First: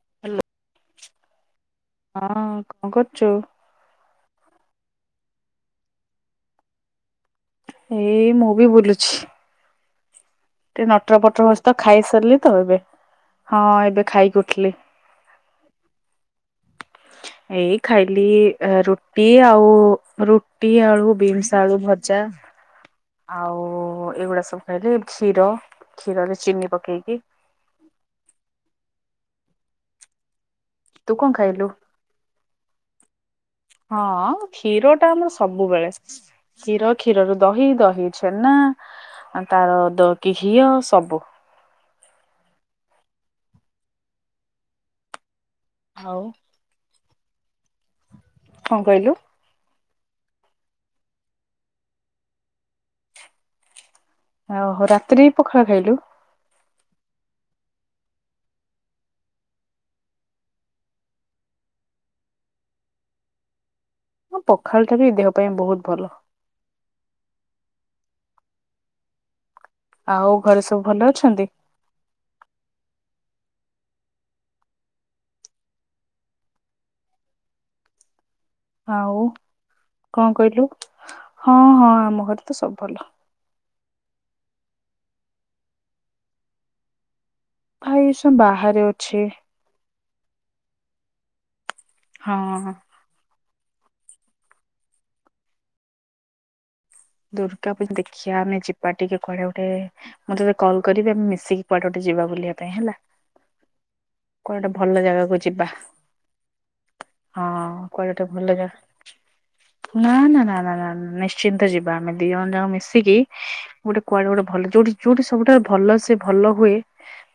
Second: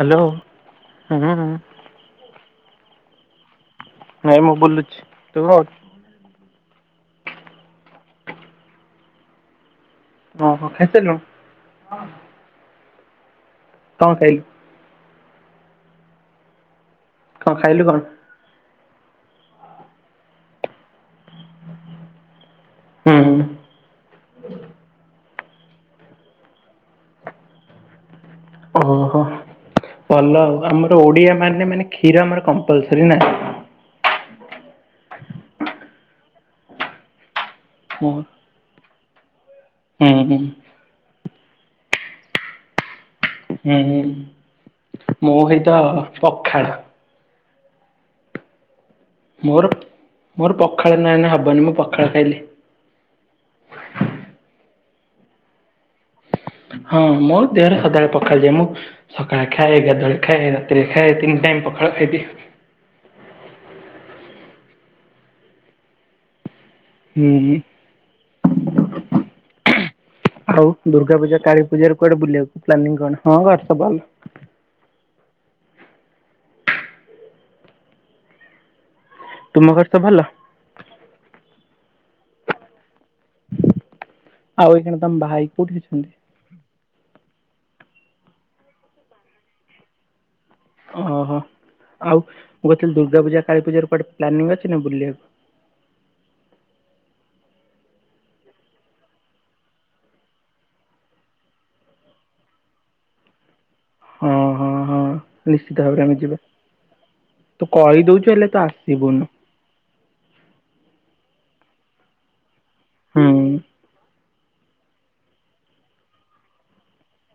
Hello. Hello ହୁଁ। ହଁ କଣ କରୁଚୁ? ହେଇ ମୁଁ ବୁଲୁଚି। ତୁ କଣ କରୁଚୁ? ଏଇ ମୁଁ ବି ବୁଲୁଚି। ଟିକେ ନଟର ଖାଇସାରିଲୁଣି ପଟର ହସ୍ ତ ଖାଇସାରିଲି ତ ଏବେ। ହଁ ଏବେ କଣ ଖାଇଲୁ ଖାଇକି ଉଠିଲି। କଣ ଏଇ ଖାଇଲୁ କଣ ଖାଇଲି ଅ ରୁ ରୁଟି ଆଉ ରୁଟି ଆଳୁ ବିନ୍ସ ଆଳୁ ଭଜା। ହୁଁ ଆଉ ଏଇଗୁଡା ସବୁ ଖାଇଲି କ୍ଷୀର କ୍ଷୀରରେ ଚିନି ପକେଇକି ଓହୋ ଭଲ ଆଉ। ଆମର ତୁ କଣ ଓଡିଆ ଖାଇଲୁ? ମାନେ ମାନେ କ୍ଷୀର ଆମର କମ୍ପଲସରୀ ନା? ହଁ କ୍ଷୀର ଟା ଆମର ସବୁବେଳେ କ୍ଷୀର କ୍ଷୀରରୁ ଦହି ଦହି ହୁଁ ଛେନା ତାର ହୁଁ ଦ କି ଘିଅ ସବୁ। ହୁଁ ମୁଁ ହେଇତ ଆଉ ପଖାଳ କଣ କହିଲୁ? ମୋର ମୋର ପଖାଳ ନାଇ ହବନି ମୁଁ ପଖାଳ ଖାଇଲି। ଓହୋ ରାତିରେ ବି ପଖାଳ ଖାଇଲୁ? ହଁ ମୋ ଦେହରେ ସଦାବେଳେ ପଖାଳଯାଏ। ମୁଁ ସକାଳେ ଖାଏ ଗାଦୁଆଳେ ଖାଏ ରାତିରେ ଖାଏ ତିନି ଟାଇମ୍ ପକାଳ ଖାଇଦିଏ। ହଁ ପଖାଳ ଟା ବି ଦେହ ପାଇଁ ବହୁତ ଭଲ। ହୁଁ ଘରେ ଆଉ ସବୁ ଭଲ ଦୁର୍ଗା ପୂଜା ଅଛନ୍ତି? କାଳୀ ପୂଜାରେ କୁଆେ ବୁଲିବାକୁ ପ୍ଲାନିଂ କଣ? ହଁ ଘରେ ସବୁ ଭଲ। ଆଉ ତୁମ ଘରେ ସବୁ ଭଲ? କଣ କହିଲୁ ହଁ ହଁ ଆମ ଘରେ ତ ସବୁ ଭଲ। ଆଉ ଏଇଖିଣି ତମ ଭାଇ କୋଉଠି ଅଛନ୍ତି? ଭାଇ ଏଇସୁଅ ବାହାରେ ଅଛି। ଓହୋ। ଆଉ ମୁଁ ହଁ। କହୁଁଥିଲି ଦୁର୍ଗା ପୂଜା କାଳୀ ପୂଜା କୁଆଟେ ପ୍ଲାନିଂ ଅଛି ନା ବୁଲିବାକୁ? ଦୁର୍ଗା ପୂଜା ଦେଖିବା ଆମେ ଯିବା ଟିକେ କୁଡେ ଗୋଟେ ମୁଁ ତତେ କଲ କରିବି ଆମେ ମିଶିକି କୁଆଟେ ଗଟେ ଯିବା ବୁଲିବା ପାଇଁ ହେଲା। ହଁ କୁଆଡେ ଗୋଟେ ହଁ ଭଲ ହଁ ଜାଗାକୁ ଯିବା। ନିଶ୍ଚିତ ଭାବରେ ଆମେ ଯିବା। ହଁ ତୁ କହି କୁଆଡେ ଗୋଟେ ଦଉଚୁ ଭଲ ହେଲେ ତୁ ଜାଗା ଆସିବୁନୁ। ନା ନା ନା ନା ନିଶ୍ଚିନ୍ତ ଯିବା ଆମେ ଦି ଜଣ ଯାକ ମିଶିକି ହୁଁ ଗୋଟେ କୁଆଡେ ଗୋଟେ ଭଲ ଯୋଉଠି ଯୋଉଠି ସବୁଠା ଭଲ ସେ ଭଲ ହୁଏ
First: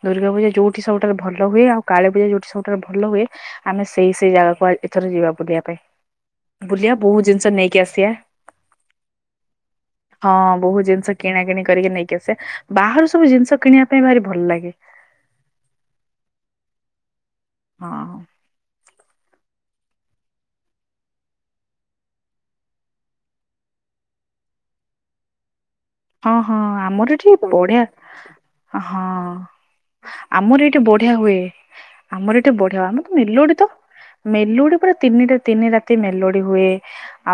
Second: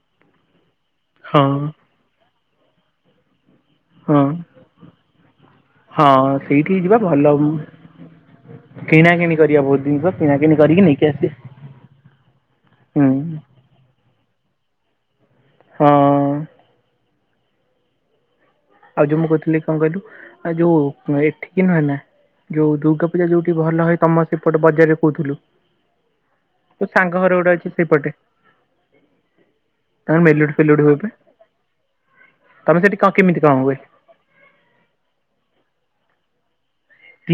ଦୁର୍ଗା ପୂଜା ଯୋଉ ଠି ସବୁଠାରୁ ହଁ ଭଲ ହୁଏ। ଆଉ କାଳୀ ପୂଜା ଯୋଉଠି ସବୁଠାରୁ ଭଲ ହୁଏ। ଆମେ ସେଇ ହଁ ସେଇ ଜାଗାକୁ ଏଥର ଯିବା ବୁଲିବା ପାଇଁ। ହଁ ସେଇଠିକି ବୁଲିବା, ଯିବା ଭଲ ବହୁତ ଜିନିଷ ନେଇକି ଆସିବା। କିଣା କିଣି କରିବା ବହୁତ ଜିନଷ। ହଁ ବହୁତ ଜିନିଷ କିଣା କିିଣି କରିକି ନେଇକି ଆସିବା। ହୁଁ ବାହାରୁ ସବୁ ଜିନିଷ କିଣିବା ପାଇଁ ଭାରି ଭଲ ଲାଗେ। ହଁ। ହଁ। ଆଉ ଯୋଉ ମୁଁ କହିଥିଲି କଣ କହିଲୁ। ଆ ଯୋଉ ଏଠିକି ନୁହେ ନା ଯୋଉ ଦୁର୍ଗା ପୂଜା ଯୋଉଠି ଭଲ ହଏ ତମ ସେପଟେ ବଜାରରେ କହୁଥିଲୁ। ହ, ହଁ ତୋ ସାଙ୍ଗ ଆମର ଘର ଏଠି ଗୋଟେ ଅଛି ବଢିଆ ସେଇପଟେ ହଁ। ତାଙ୍କର ମେଲୋଡି ଆମର ଏଠି ଫେଲୋଡି ପା ବଢିଆ ହୁଏ। ଆମର ଏଠି ବଢିଆ ତମେ ହୁଏ। ସେଠି କଣ ଆମର କେମିତି ମେଲୋଡି କଣ ତ ହୁଏ? ମେଲୋଡି ପୁରା ତିନିଟା ତିନି ରାତି ମେଲୋଡି ହୁଏ।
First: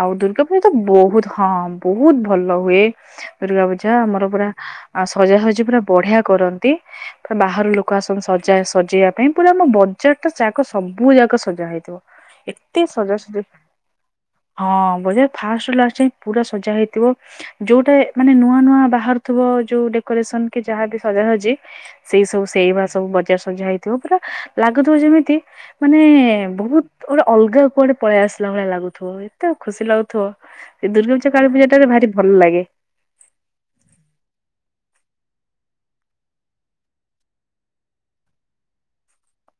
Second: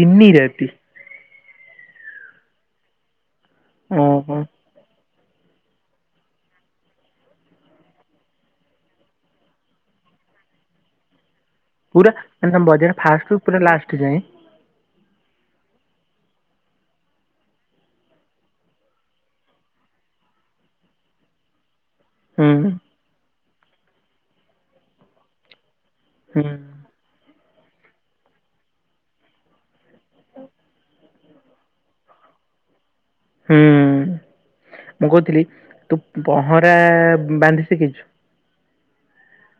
ଆଉ ଦୁର୍ଗା ପୂଜା ରାତି ତ ବୋହୁତ ହଁ ବହୁତ ଭଲ ହୁଏ। ରୁର୍ଗା ପୂଜା ଆମର ଓହୋ ପୁରା ଆ ସଜା ସଜି ପୁରା ବଢିଆ କରନ୍ତି। ପୁରା ବାହାରୁ ଲୋକ ଆସନ୍ତି ସଜା ସଜେଇବା ପାଇଁ ପୁରା ଆମ ବଜାର ଟା ଯାକ ସବୁ ଯାକ ସଜା ହୁଏ। ପୁରା ତ ବଢିଆ ଫାଷ୍ଟୁ ରୁ ପୁରା ଲାଷ୍ଟ ଯାଏ। ହଁ ବଜ ଫାଷ୍ଟ ରୁ ଲାଷ୍ଟ ଯାଏ ପୁରା ସଜା ହେଇଥିବ ଯଉଟା ମାନେ ନୂଆ ନୂଆ ବାହାରୁ ଥିବ ଯଉ ଡେକୋରେସନ କି ଯାହାବି ସଜାସଜି ସେଇ ସବୁ ହୁଁ ସେଇବା ସବୁ ବଜାର ସଜା ହେଇଥିବ ପୁରା ଲାଗୁଥିବ ଯେମିତି ମାନେ ହୁଁ ବହୁତ୍ ଗୋଟେ ଅଲଗା କୁଆଡେ ପଳେଇ ଆସିଲା ଭଳିଆ ଲାଗୁଥିବ ଏତେ ଖୁସି ଲାଗୁଥିବ ଏ ଦୁର୍ଗାପୂଜା କାଳୀପୂଜାଟା ଭାରି ଭଲ ଲାଗେ। ହୁଁ ମୁଁ କହୁଥିଲି ତୁ ପହଁରା ବାନ୍ଧି ସିଖିଚୁ?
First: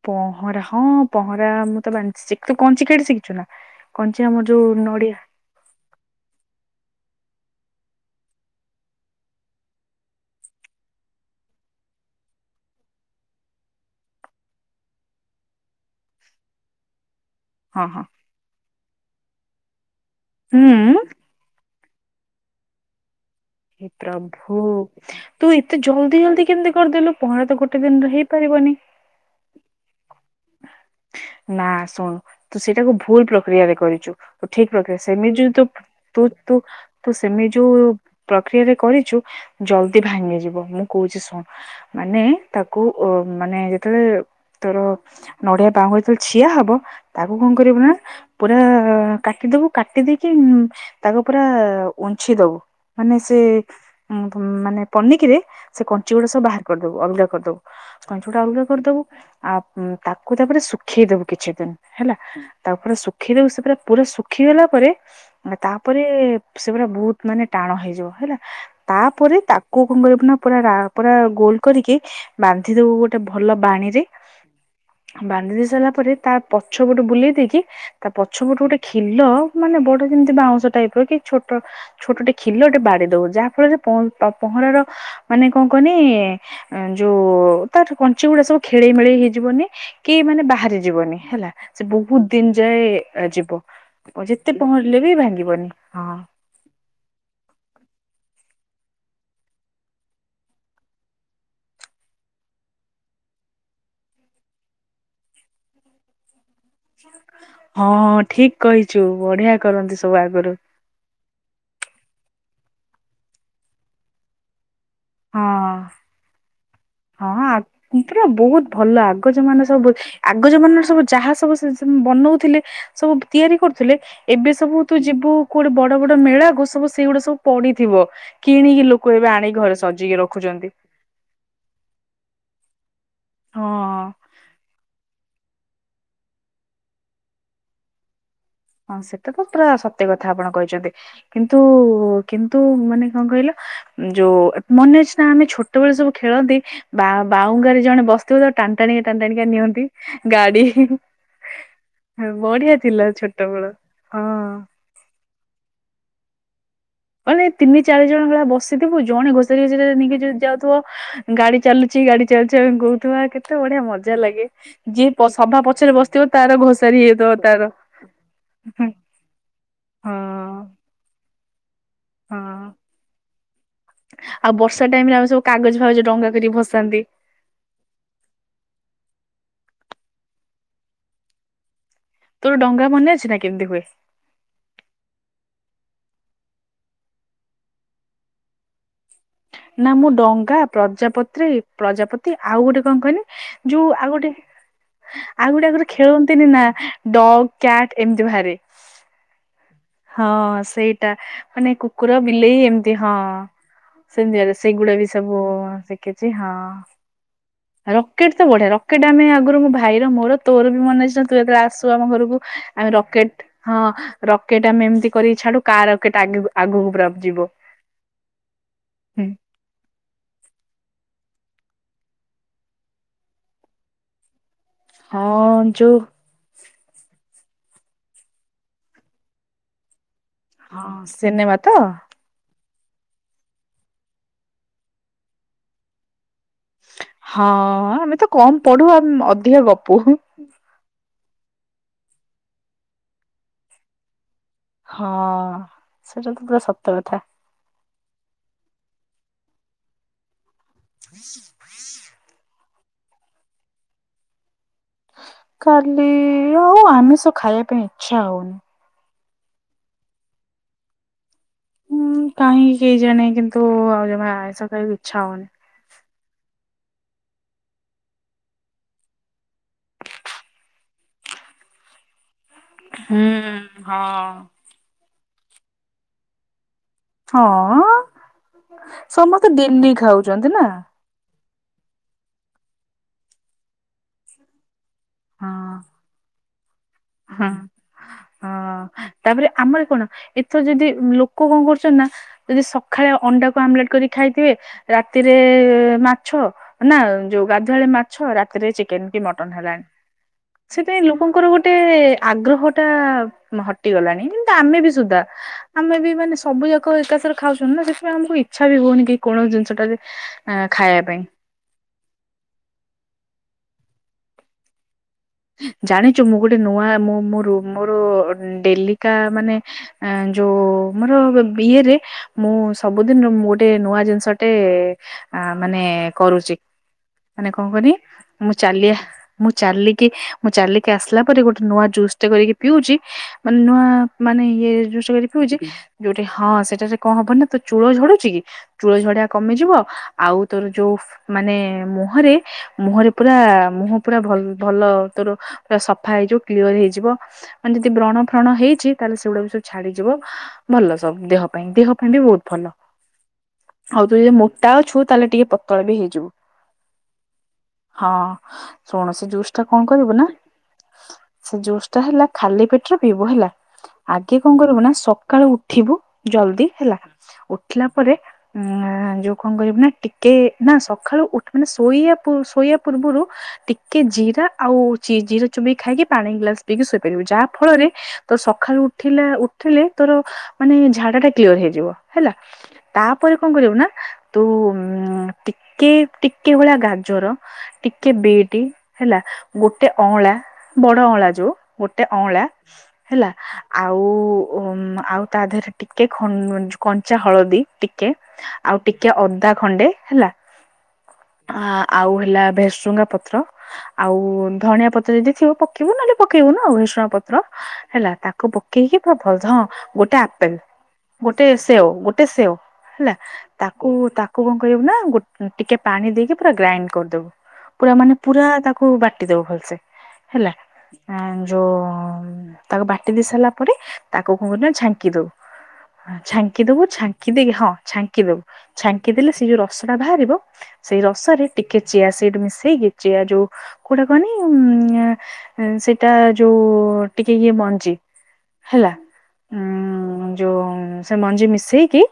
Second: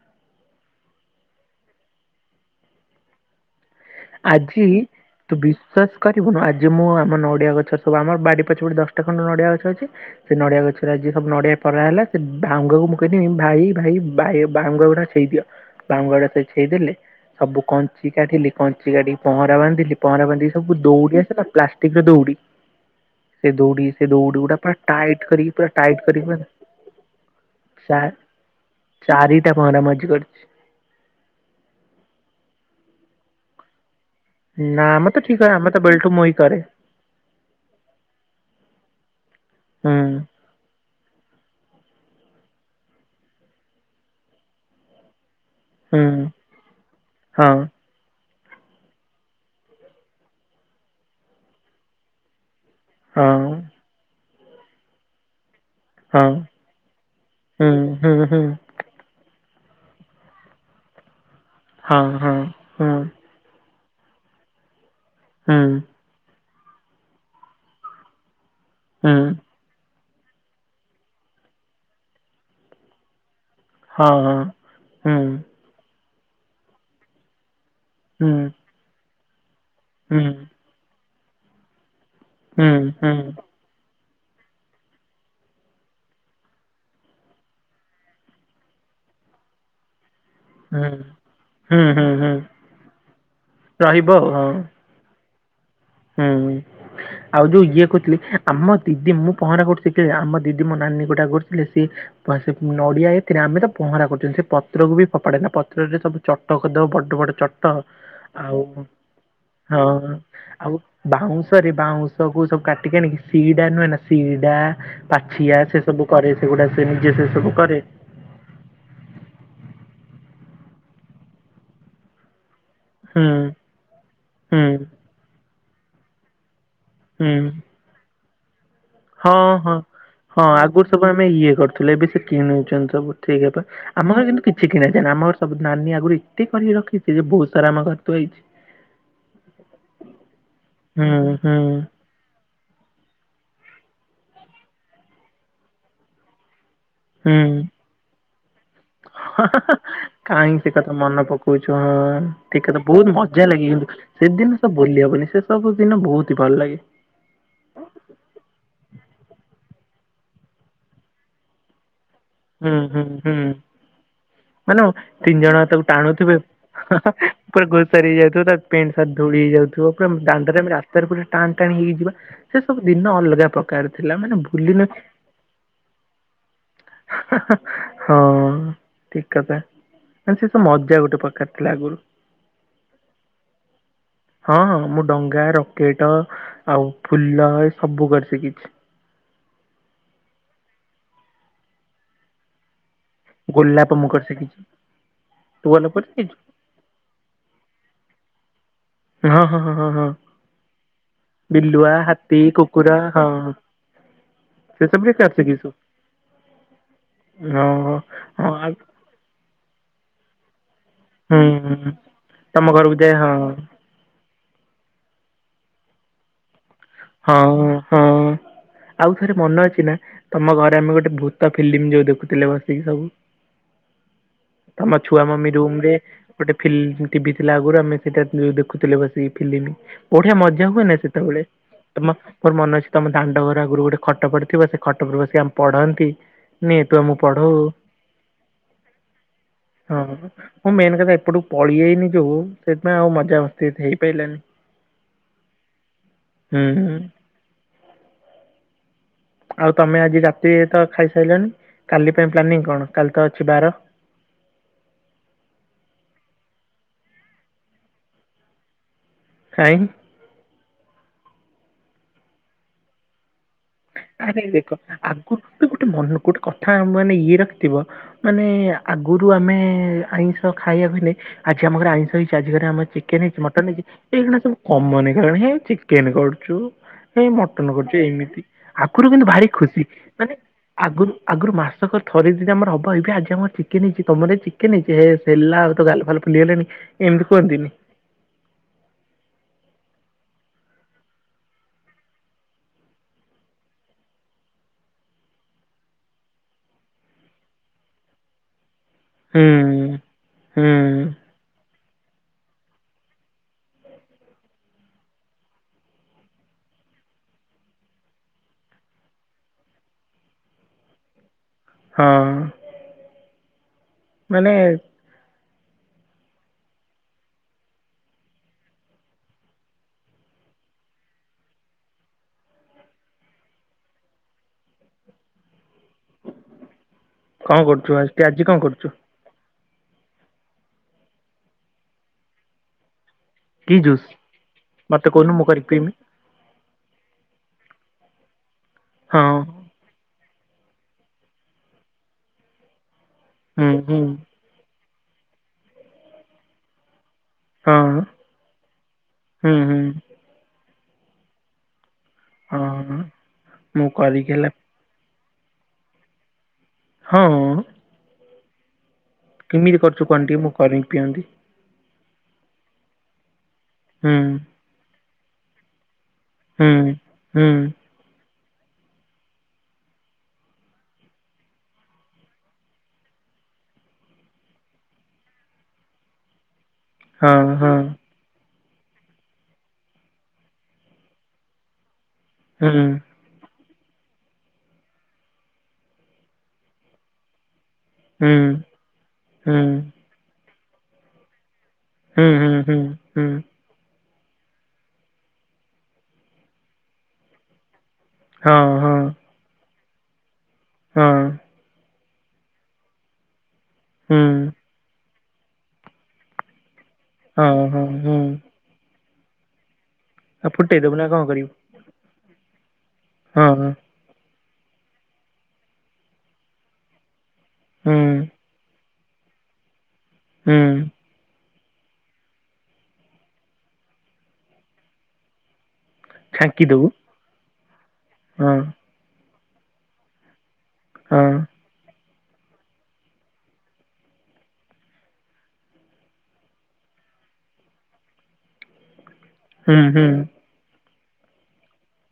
ପହଁରା ହଁ ପହଁରା ମୁଁ ତ ବାନ୍ଧି ଶିଖିଚି, ତୁ କଇଁଞ୍ଚି କାଢି ଶିଖିଚୁନା? ଆଜି ତୁ ବିଶ୍ଵାସ କରିବୁନି ଆଜି ମୁଁ ଆମ ନଡିଆ ଗଛ ସବୁ ଆମର ବାଡି ପଛପେ ଦଶଟା ଖଣ୍ଡେ ନଡିଆ ଗଛ ଅଛି ସେ ନଡିଆ ଗଛରେ ଆଜି ସବୁ ନଡିଆ ପରା ହେଲା ସେ ଭାଉଙ୍ଗା କୁ ମୁଁ କହିନି ଭାଇ ଭାଇ ଭାଇ ବାହୁଙ୍ଗା ଗୁଡା ଅଛି ଛେଇଦିଅ ବାହୁଙ୍ଗା ଗୁଡା ସେ ଛେଇଦେଲେ ସବୁ ହଁ ହଁ କଇଁଞ୍ଚି କାଢିଲି କଇଁଞ୍ଚି କାଢ଼ିକି ପହଁରା ବାନ୍ଧିଲି ପହଁରା ବାନ୍ଧିକି ସବୁ ହୁଁ। ଦଉଡି ଆଣିକି ପ୍ଲାଷ୍ ଷ୍ଟିକ ର ଦୌଉଡ଼ି ହେପ୍ରଭୁ ପୁରା ଟାଇଟ କରିକି ତୁ ପୁରା ଏତେ ଟାଇଟ ଜଲଦି କରିକି ଜଲଦି ପୁରା କେମିତି କରିଦେଲୁ ପହଁରା ତ ଗୋଟେ ଚା ଦିନରେ ହେଇ ପାରିବନି। ଚାରିଟା ପହଁରା ମୁଁ ଆଜି କରିଚି। ନା ଶୁଣୁ ତୁ ସେଇଟାକୁ ଭୁଲ ପ୍ରକ୍ରିୟାରେ କରିଚୁ। ତ ଠିକ୍ ନା ଆମେ ପ୍ରୋଗେସ ତ ଠିକ ସେମିଯି ତୁ ଆମେ ତ ବେଲଟୁ ତୁ ମୁଇଁ ତୁ କରେ ତୁ ସେମିତି ଯଉ ପ୍ରକ୍ରିୟା ରେ କରିଚୁ ହୁଁ ଜଲଦି ଭାଙ୍ଗି ଯିବ ମୁଁ କହୁଚି ଶୁଣ ମାନେ ତାକୁ ଓ ମାନେ ଯେତବେଳେ ତୋର ନଡିଆ ବାହୁଙ୍ଗା ହୁଁ ଯେତବେଳେ ଛିିଆ ହବ ତାକୁ କଁ ହଁ କରିଵୁ ନା? ପୁରା କାଟିଦବୁ କାଟି ଦେଇକି ତାକୁ ପୁରା ଉଞ୍ଛି ଦବୁ ମାନେ ହଁ ସେ ଉ ମାନେ ପନିକିରେ ସେ କଞ୍ଚି ଗୁଡା ହଁ। ସବୁ ବାହାର କରିଦବୁ ଅଲଗା କରିଦବୁ କଞ୍ଚି ଗୁଡା ଅଲଗା କରିଦବୁ ଆ ହୁଁ ତାକୁ ତାପରେ ଶୁଖେଇଦବୁ କିଛି ଦିନ ହେଲା ତାପରେ ଶୁ ଶୁଖେଇଦବୁ ସେଥିରେ ପୁରା ଶୁଖିଗଲା ପରେ ତାପ ସେ ସେ ପୁରା ବହୁତ ମାନେ ଟାଣ ହେଇଯିବ ହେଲା ତାପରେ ତା କୋଉ କଣ କରିବୁ ନା ପୁରା ପୁରା ଗୋଲ କରିକି ବାନ୍ଧି ଦବୁ ଗୋଟେ ଭଲ ବାଣୀରେ ବାନ୍ଧି ଦେଇ ସାରିଲା ପରେ ତା ପଛ ପଟୁ ବୁଲେଇ ଦେଇକି ତା ପଛ ପଟୁ ଗୋଟେ ଖିଲ ମାନେ ବ ଯେମିତି ବାଉଁଶ ଟାଇପ ର କି ଛୋଟ ଛୋଟ ଟେ ଖିଲ ଟେ ବାଡେଇ ଦବୁ ଯାହା ଫଳରେ ପଅନ୍ତ ପହଁରା ର ମାନେ କଁ କହନି ଯୋଉ ତାର କଞ୍ଚି ଗୁଡା ସବୁ ଖେଳେଇ ମେଳେଇ ହେଇଯିବନି କି ମାନେ ବା ବାହାରି ଯିବନି ହେଲା ସେ ହୁଁ, ହୁଁ, ବହୁତ ହୁଁ ଦିନି ଯାଏ ଯିବ ରହିବ ଆଉ ଯେତେ ହଁ। ପହଁ ରିଲେ ବି ଭାଙ୍ଗିବନି ହଁ। ହୁଁ। ଆଉ ଯୁ ଇଏ କରୁଥିଲି ଆମ ଦିଦି ମୁଁ ପହଁରା କରୁଚି କି ଆମ ଦିଦି ମୋ ନାନୀ ଗୋଟା କରୁଥିଲେ ସିଏ ସେ ନଡିଆ ଏଥିରେ ଆମେ ତ ପହଁରା କରୁଚ ସେ ପତ୍ରକୁ ବି ଫୋପାଡେ ନା ପତ୍ରରେ ସବୁ ଚଟ କରିଦବ ବଡ ବଡ ଚଟ ହଁ ଠିକ ଆଉ କହିଛୁ ବଢିଆ କରନ୍ତି ସବୁ ହଁ ଆଗରୁ ଆଉ ବାଉଁଶରେ ବାଉଁଶ କୁ ସବୁ କାଟିକି ଆଣିକି ଶିଡା ନୁହେଁ ନା ଶିଡା ପାଛିଆ ହଁ। ସେ ସବୁ କରେ ସେଗୁଡା ସେ ନିଜେ ସେ ହଁ ଆ ସବୁ କରେ। ପୁରା ବହୁତ ଭଲ ଆଗ ଜମାନ ସବୁ ଆଗ ଜମାନରେ ସବୁ ଯାହା ସବୁ ବନଉଥିଲେ। ସବୁ ହୁଁ ତିଆରି କରୁଥିଲେ ଏବେ ହୁଁ ସବୁ ତୁ ଯିବୁ କୋଉଠି ବଡ ବଡ ମେଳାକୁ ସବୁ ସେଇଗୁଟା ହୁଁ ସବୁ ପଡିଥିବ କିଣିକି ଲୋକ ଏବେ ହଁ ଆଣିକି ହଁ ଘରେ ସଜେଇକି ହଁ ରଖୁଛନ୍ତି। ଆଗରୁ ସବୁ ଆମେ ଇଏ କରୁଥିଲେ ଏବେ ସେ କିଣୁଛନ୍ତି ସବୁ ଠିକ ହଁ ଆମର କିନ୍ତୁ କିଛି କିନେଇ ଦିଏନା ଆମର ସବୁ ନାନୀ ଆଗରୁ ଏତେ କରିକି ରଖିଛି ଯେ ବହୁତ ସାରା ଆମ ଘର ହଁ ସେଟା ତ ପୁରା ସତ୍ୟ କଥା ଆପଣ କହିଛନ୍ତି ହୁଁ କିନ୍ତୁ ହୁଁ କିନ୍ତୁ ମାନେ କଣ କହିଲ ଯୋଉ ମନେ ଅଛି ନା ଆମେ ଛୋଟବେଳେ ସବୁ ଖେଳନ୍ତି। ବା ହୁଁ ବାଉଙ୍ଗାରେ ଜଣେ ବସ ତ ଟାଣି ଟାଣିକା ନିଅନ୍ତି କାହିଁ ଗାଡି ସେ କଥା ମନେ ପକଉଛୁ ହଁ ଠିକ ବଢିଆ କଥା ବହୁତ ଥିଲା ଛୋଟ ମଜା ଲାଗେ କିନ୍ତୁ ସେଦିନ ସବୁ ଭୁଲି ହବନି ସେ ସବୁ ଦିନ ବହୁତ ଭଲ ଲାଗେ। ମାନେ ତିନି ଚାରି ଜଣ ଭଳିଆ ବସିଥିବୁ ଜଣେ ଘୋଷାରି ଘୋଷାରିକି ନେଇକି ଯାଉଥିବ ଗାଡି ଚାଲୁ ଚି ଗାଡି ଚାଲୁଚି ଆମେ ହୁଁ ହୁଁ କହୁଥିବା ହୁଁ କେତେ ବଢିଆ ମଜା ଲାଗେ ମାନେ ଯିଏ ସଭା ପଛରେ ବସିଥିବ ତାର ଘୋ ହଁ ହଁ ପରେ ଘୋସାରି ହେଇଯାଉଥିବ ତା ହଁ ପେଣ୍ଟ ସାର୍ଟ ଧୂଳି ହେଇଯାଉଥିବ ପୂରା ଦାଣ୍ଡରେ ହଁ। ସେଥିରେ ପୁରା ଟାଣି ଟାଣି ହେଇଯାଉଥିବ ସେ ସବୁ ଦିନ ଅଲଗା ପ୍ରକାର ଥିଲା ମାନେ ଆଉ ଭୁଲି ବର୍ଷା ନେ ଟାଇମ ରେ ଆମେ ସବୁ କାଗଜ ଫାଗଜ ଡ଼ଙ୍ଗା କରିକି ଭସାନ୍ତି। ହିଁ ହିଁ ହଁ ଠିକ କଥା। ସେ ମଜା ଗୋଟେ ପ୍ରକାର ଥିଲା ଆଗରୁ ତୋର ଡଙ୍ଗା ମନେ ଅଛି ନା କେମିତି ହୁଏ। ହଁ ମୁଁ ଡଙ୍ଗା ରକେଟ ଆଉ ଫୁଲ ଏ ସବୁ କରି ଶିଖିଚି। ନା ମୁଁ ଡଙ୍ଗା ପ୍ରଜାପତ୍ରି ପ୍ରଜାପତି ଆଉ ଗୋଟେ କଣ କଅନି। ଯୋଉ ଗୋଲାପ ମୁଁ କରି ଆଉଗୋଟେ ଶିଖିଛି ଆଉ ତୁ ଗୋଟେ ଆଗରୁ ଗୋଲାପ କରି ଶିଖିଛୁ ଖେଳନ୍ତିନି ନା। ଡଗ୍ କ୍ୟାଟ୍ ଏମିତି ବାହାରେ। ହଁ ହଁ ହଁ ହଁ ହଁ ସେଇଟା ମାନେ ବିଲୁଆ କୁକୁର ହାତୀ ବିଲେଇ ଏମିତି କୁକୁର ହଁ। ସେଆରେ ସେ ସେଗୁଡା ବି କରି ସବୁ ଶିଖିଛୁ ଶିଖିଛି ହଁ। ଓହୋ ରକେଟ ତ ହଁ ବଢିଆ ଆଉ ରକେଟ ଆମେ ଆଗରୁ ମୋ ଭାଇର ମୋର ତୋର ବି ମନେ ଅଛି। ତୁ ଯେତେବେଳେ ହୁଁ ଆସୁ ଆମ ଘରକୁ ତମ ଆମେ ଘରକୁ ଯାଏ ରକେଟ ହଁ। ରକେଟ ଆମେ ଏମିତି କରିକି ଛାଡୁ କାହା ରକେଟ୍ ଆଗେ ଆଗକୁ ପଳେଇବ। ହଁ ହଁ। ଆଉ ହୁଁ ଥରେ ମନ ଅଛି ନା ତମ ଘରେ ଆମେ ଗୋଟେ ଭୂତ ଫିଲ୍ମ ଯୋଉ ଦେଖୁଥିଲେ ବସିକି ସବୁ। ତମ ଛୁଆ ମମି ହଁ ରୁମରେ। ଯୋଉ ଗୋଟେ ଫିଲ୍ମ ଟିଭି ଥିଲା ଆଗରୁ ଆମେ ସେଇଟା ଦେଖୁଥିଲେ ବସିକି ଫିଲ୍ମ। ବଢିଆ ମଜା ହଁ ହୁଏନା ସେତେବେଳେ ସିନେମା ତ ତମ ମୋର ମନେ ଅଛି ତମ ଦାଣ୍ଡ ଘର ଆଗରୁ ଗୋଟେ ଖଟ ପଡିଥିବ ସେ ଖଟ ଉପରେ ବସି ଆମେ ପଢନ୍ତି। ନେ ତୁ ଆମକୁ ହଁ ପଢଉ ଆମେ ତ କମ ପଢୁ ଆ ଅଧିକା ଗପୁ। ହଁ ମୁଁ ମେନ୍ କଥା ଏପଟୁ ପଳେଇଆଇନି ଯୋଉ, ସେଥିପାଇଁ ଆଉ ମଜା ମସ୍ତି ହେଇପାଇଲାନି। ହଁ ସେଇଟା ତ ପୁରା ହୁଁ। ସତ ହୁଁ। କଥା। ଆଉ ତମେ ଆଜି ରାତିରେ ତ ଖାଇସାରିଲଣି କାଲି ପାଇଁ ପ୍ଲାନିଂ କଣ କାଲି ତ ଅଛି ବାର କାଲି ଆଉ ଆମିଷ ଖାଇବା ପାଇଁ ଇଚ୍ଛା ହଉନି। କାଇଁ ହୁଁ କାହିଁକି କେହି ଜାଣି କିନ୍ତୁ ଆଉ ଜମା ଆରେ ଦେଖ ଆଇସ ଖାଇକୁ ଇଚ୍ଛା ଆଗରୁ ହଉନି। ଗୋଟେ ଗୋଟେ ମନ ଗୋଟେ କଥା ମାନେ ଇଏ ରଖିଥିବ। ମାନେ ଆଗରୁ ଆମେ ଆଇଁଷ ଖାଇବାକୁ ହେଲେ ଆଜି ଆମ ଘରେ ଆଇଁଷ ହେଇଛି। ଆଜି ଘରେ ଆମର ଚିକେନ ହେଇଛି ମଟନ ହୁଁ ହେଇଛି ଏଇକିଣା ହଁ। ସବୁ କମନ ହେଇଗଲାଣି ହେ ଚିକେନ କରୁଛୁ। ହେଇ ମଟନ ହଁ କରୁଚି ଏଇମିତି ଆଖୁରୁ କିନ୍ତୁ ଭାରି ସମସ୍ତେ ଖୁସି ଡେଲି ମାନେ ଖାଉଛନ୍ତି ନା। ଆଗୁରୁ ଆଗୁରୁ ମାସକ ଥରେ ଯଦି ଆମର ହବ ଏଇବେ ଆମର ଚିକେନ ହେଇଚି ତମର ହେଇଚି। କେନ ହେଇଚି ହେସ୍ ହଁ ହେଲା‌ ଆଉ ତୋ ଗାଲ ଫାଲ ଫୁଲିଗଲାଣି ଏମତି ହଁ କୁହନ୍ତିନି? ହଁ ତାପରେ ଆମର କଣ ଏଥର ଯଦି ଲୋକ କଁ କରୁଚନ୍ତି ନା ଯଦି ସଖାଳେ ଅଣ୍ଡାକୁ ଆମଲେଟ କରି ଖାଇଥିବେ ରାତିରେ ମାଛ ନା ଯୋଉ ଗାଧୁଆଳେ ମାଛ ରାତିରେ ଚି କେନ୍ କି ମଟନ୍ ହେଲାଣି ହୁଁ। ହୁଁ ସେଥିଆଇଁ ଲୋକଙ୍କର ଗୋ ଟେ ଆଗ୍ରହଟା ମ ହଟିଗଲାଣି ଏମିତି ଆମେ ବି ସୁଧା। ଆମେ ବି ମାନେ ସବୁ ଯାକ ଏକାଥରେ ଖାଉଛନ୍ତି ନା ସେଥିପାଇଁ ଆମୁକୁ ଇଚ୍ଛା ବି ହୋଉନି କି କୌଣସି ଜିନିଷଟା ଯେ ଅ ଖାଇବା ପାଇଁ। ହଁ ମାନେ ଜାଣିଚୁ ମୁଁ ଗୋଟେ ନୂଆ ମୁଁ ମୋର ମୋର ଡେଲିକା ମାନେ ଅଁ ଯୋଉ ମାନେ ମୋ ବ୍ ଇଏରେ ମୁଁ ସବୁଦିନରୁ ଗୋଟେ ନୂଆ ଜିନିଷଟେ ଆ ମାନେ କରୁଚି। ମାନେ କଣ କରୁଛୁ କନି ଆଜି ଆଜି ମୁଁ କଣ କରୁଛୁ? ଚାଲିଆ ମୁଁ ଚାଲିକି ମୁଁ ଚାଲିକି ଆସିଲା ପରେ ଗୋଟେ ନୂଆ ଜୁସ୍ ଟେ କରିକି ପିଉଚି। ମାନେ କି ନୂଆ ଜୁସ୍ ମାନେ ଇଏ ମତେ ଜୁସଟେ କହୁନୁ କରିକି ମୁଁ ପିଉଚି ପିଇମି ଯୋ ଟେ ହଁ ସେଟା ଯେ କଁ ହବ ନା ତୋ ଚୂଳ ଝଡୁଚି କି ଚୂଳ ହଁ ଝଡିଆ କମିଯିବ। ଆଉ ତୋର ଯୋଉ ମାନେ ମୁହଁରେ ମୁହଁରେ ପୁରା ହୁଁ ମୁହଁ ହୁଁ ପୁରା ଭ ଭଲ ତୋର ପୁରା ସଫା ହେଇଯିବ କ୍ଲିଅର ହେଇଯିବ। ମାନେ ହଁ ଯଦି ବ୍ରଣ ଫ୍ରଣ ହେଇଛି ତାହେଲେ ସେଉଡା ବି ହୁଁ ସବୁ ହୁଁ ଛାଡିଯିବ ଭଲ ସବୁ ଦେହ ପାଇଁ ଦେହ ପାଇଁ ବି ବୋହୁତ ଭଲ। ହଁ ମୁଁ ଆଉ ତୁ କରିକି ଯେ ହେଲା ମୋଟା ଅଛୁ ତାହେଲେ ଟିକେ ପତଳା ବି ହେଇଯିବୁ। ହଁ? ହଁ ଶୁଣୁ ସେ ଯୋଉ କେମିତି କରୁଚୁ କହନି ଟିଏ ମୁଁ କରିି ପିଅନ୍ତି। ସେ ଜୁସ୍ ଟା ହେଲା ଖାଲି ପେଟରେ ପିିଇବୁ ହେଲା, ହୁଁ ଆଗେ କଁ କରିବୁ ନା ସକାଳୁ ଉ ଠିବୁ ଜଲଦି ହୁଁ ହେଲା ହୁଁ ଉଠିଲା ପରେ ଉଁ ଯୋଉ କଁ କରିବୁ ନା ଟିକେ ନାଁ ସଖାଳୁ ଉଠ୍ ମାନେ ଶୋଇଆ ପୂ ଶୋଇଆ ପୂର୍ବରୁ ଟିକେ ଜୀରା ଆଉ ଚି ଜିରା ଚୋବେଇ ଖାଇକି ପାଣି ଗ୍ଲାସ ପିଇିକି ଶୋଇପରିବୁ ହଁ ଯାହା ହଁ ଫଳରେ ତ ସଖାଳୁ ଠିଲା ଉଠିଲେ ତୋର ମାନେ ଝାଡାଟା କ୍ଲିୟର ହେଇଯିବ ହେଲା। ହୁଁ। ତାପରେ କଁ କରିବୁ ନାଁ ତୁ ଉଁ ଟିକେ ଟିକେ ଭଳିଆ ଗାଜର ଟିକେ ହୁଁ ବିଟି ହେଲା ହୁଁ ଗୋଟେ ଅଁଳା ବଡ଼ ଅଁଳା ଯୋଉ ଗୋଟେ ହୁଁ ଅଁଳା। ହୁଁ ହୁଁ ହୁଁ ହେଲା ଆଉ ଉଁ ଆଉ ତା ଦେହରେ ଟିକେ ଖ କଞ୍ଚା ହଳଦୀ ଟି କେ ହଁ ଆଉ ହଁ ଟିକେ ଅଦା ଖଣ୍ଡେ ହେଲା ହଁ ଆ ଆଉ ହେଲା ଭେଶୃଙ୍ଗା ପତ୍ର ଆଉ ହୁଁ ଧଣିଆ ପତ୍ର ଯଦି ଥିବ ପକେଇବୁ ନହେଲେ ପକେଇବୁନୁ ଆଉ ଭେର୍ସୁଆଁ ପତ୍ର ହଁ ହଁ ହେଲା ହୁଁ ତା କୁ ପକେଇକି ପୁରା ଭଲ ହଁ ଗୋଟେ ଆଉ ଆପେଲ ଫୁଟେଇ ଦବୁ ନା କଣ ଗୋଟେ କରିବୁ ସେଓ ଗୋଟେ ସେଓ ହେଲା। ହଁ ହଁ ତାକୁ ତାକୁ କଁ କରିବୁ ନା ଗୋ ଟିକେ ପାଣି ଦେଇକି ପୁରା ଗ୍ରାଇଣ୍ଡ କରିଦବୁ। ପୁରା ହୁଁ ମାନେ ପୁରା ତାକୁ ବାଟି ଦବୁ ଭଲସେ ହେଲା। ହୁଁ ଅଁ ଯୋଉ ତାକୁ ବାଟି ଦେଇ ସାଇଲା ପରେ ତାକୁ କଁ କର ଆଁ ଛାଙ୍କି ଦବୁ। ହଁ ଛାଙ୍କି ଦବୁ ଛାଙ୍କି ଦେଇକି ହଁ ଛାଙ୍କି ଦବୁ, ହଁ ଛାଙ୍କି ଦେଲେ ସେ ଯୋଉ ରସଟା ଭାରିବ ସେଇ ହଁ ରସରେ ଟିକେ ଚିଆ ସିଡ୍ ମିଶେଇକି ଚିଆ ଯୋଉ କୋଉଟା କହ? ସେଇଟା ଯୋଉ ଟିକେ ଇଏ ମଞ୍ଜି। ହେଲା। ହୁଁ ହୁଁ। ଉଁ ଯୋଉ ସେ ମଞ୍ଜି ମିଶେଇକି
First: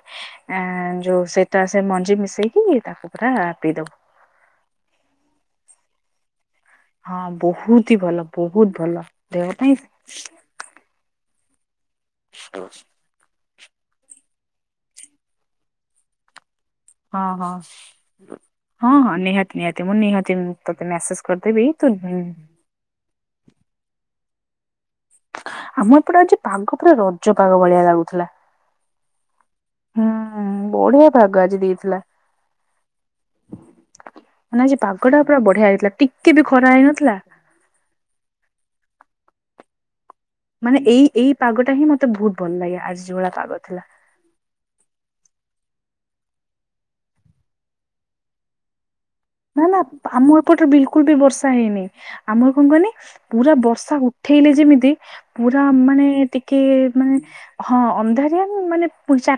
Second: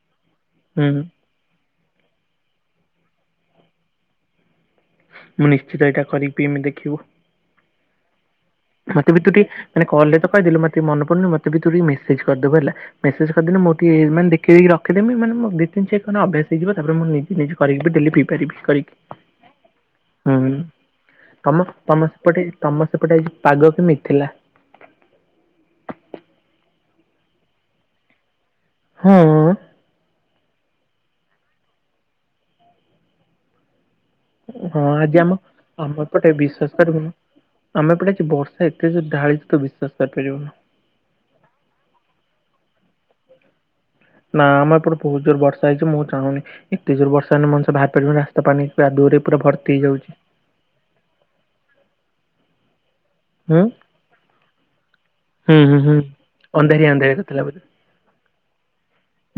ହୁଁ ଯୋଉ ସେ। ତା ସେ ମଞ୍ଜି ମିଶେଇକି ତାକୁ ପୁରା ପି ଦବୁ। ମୁଁ ନିଶ୍ଚିତ ଏଇଟା କରିକି ପିଇମି ଦେଖିବୁ। ହଁ, ବହୁତ୍ ହି ଭଲ। ବହୁତ ଭଲ ମତେ ବି ତୁ ଦେହ ଟିକେ ପାଇଁ ମାନେ କଲରେ ତ କହିଲୁ ମୋର ମନେ ପଡୁନି ମତେ ବି ତୁ ଟିକେ ମେସେଜ୍ କରିଦବୁ ହେଲା। [unintelligible] ହେଇଯିବ ତାପରେ ମୁଁ ହଁ ନିଜେ ହଁ ନିଜେ କରିକି ଡେଲି ପି ପାରିବି ହଁ ହଁ କରିକି। ନିହାତି ନିହାତି ମୁଁ ନିହାତି ହୁଁ। ତୋତେ ମେସେଜ କରିଦେବି ତମ ତୁ ତମ ସେପଟେ ତମ ସେପଟେ ଆଜି ପାଗ କେମିତି ଥିଲା? ଆମ ଏପଟେ ଆଜି ପାଗ ପୁରା ରଜ ପାଗ ଭଳିଆ ଲାଗୁଥିଲା। ହୁଁ। ହୁଁ ବଢିଆ ପାଗ ଆଜି ଦେଇଥିଲା। ମାନେ ଆଜି ହଁ ପାଗ ଟା ଆମ ପୁରା ବଢିଆ ଆମ ହେଇଥିଲା। ଏପଟେ ଟିକେ ବି ବିଶ୍ୱାସ ଖରା କରିବୁନୁ ହେଇନଥିଲା। ଆମ ଏପଟେ ଆଜି ବର୍ଷା ଏତେ ଜୋରେ ଢାଳିଚି ତୁ ବିଶ୍ବାସ କରିପାରିବୁନି। ମାନେ ଏଇ ଏଇ ପାଗଟା ହିଁ ମତେ ବହୁତ ଭଲ ଲାଗେ ଆଜି ଯୋଉ ଭଳିଆ ପାଗ ଥିଲା। ନା ଆମ ଏପଟେ ବହୁତ୍ ଜୋର୍ରେ ବର୍ଷା ହେଇଚି ମୁଁ ଚାହୁନି ଏତେ ଜୋର୍ ବର୍ଷା ହେଲେ ମଣିଷ ବାହାରିପାରିବନି। ପାଣି କାଦୁଅରେ ପୁରା ନା ଭର୍ତ୍ତି ନା ହେଇଯାଉଚି। ଆମ ଏପଟରେ ବିଲକୁଲ ବି ବର୍ଷା ହେଇନି ଆମର କଣ କହନି। ପୁରା ହୁଁ। ବର୍ଷା ଉଠେଇଲେ ଯେମିତି ହୁଁ ପୁରା ହୁଁ ହୁଁ। ମାନେ ଟିକେ ଅନ୍ଧାରିଆ ମାନେ। ଅନ୍ଧାରିଆ କରିଥିଲା ବୋଧେ ହଁ ଅନ୍ଧାରିଆ ମାନେ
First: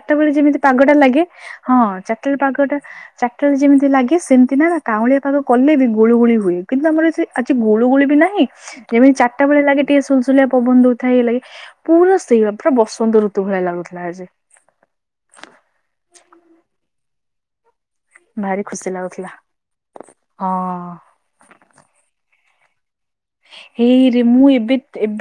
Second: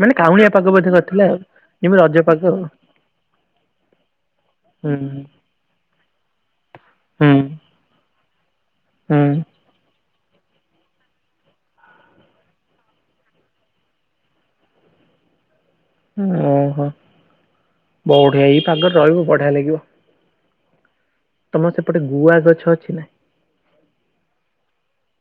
ମାନେ ବେଳେ କାଉଁଳିଆ ଯେମିତି ପାଗ ବୋଧେ ପାଗଟା ଲାଗେ କରିଥିଲା ଆଉ ହଁ ଯେମିତି ଚାରିଟା ରଜ ବେଳେ ପାଗ ଆଉ। ପାଗଟା। ଚାରିଟା ବେଳେ ଯେମିତି ଲାଗେ ସେମତି ନା। କାଉଁଳିଆ ହୁଁ ପାଗ କଲେ ବି ଗୁଳୁଗୁଳି ହୁଏ। କିନ୍ତୁ ଆମର ସେ ହୁଁ। ଆଜି ଗୁଳୁଗୁଳି ବି ନାହିଁ। ଯେମିତି ହୁଁ ଚାରଟାବେଳେ ଲାଗେ। ଟେ ସୁଲସୁଲିଆ ପବନ ଦଉଥାଏ ଇଏ ଲାଗେ ପୁରା ସେଇଭଳିଆ ପୁରା ବସନ୍ତ ଋତୁ ଭଳିଆ ଲାଗୁଥିଲା ଆଜି। ଓହୋ ବଢିଆ ଭାରି ଏଇ ଖୁସି ପାଗରେ ରହିବ ଲାଗୁଥିଲା ବଢିଆ ଲାଗିବ। ହଁ। ତମର ସେପଟେ ଗୁଆ ଗଛ ଅଛି ନା? ହେଇରେ ମୁଁ ଏବେ ଏବେ।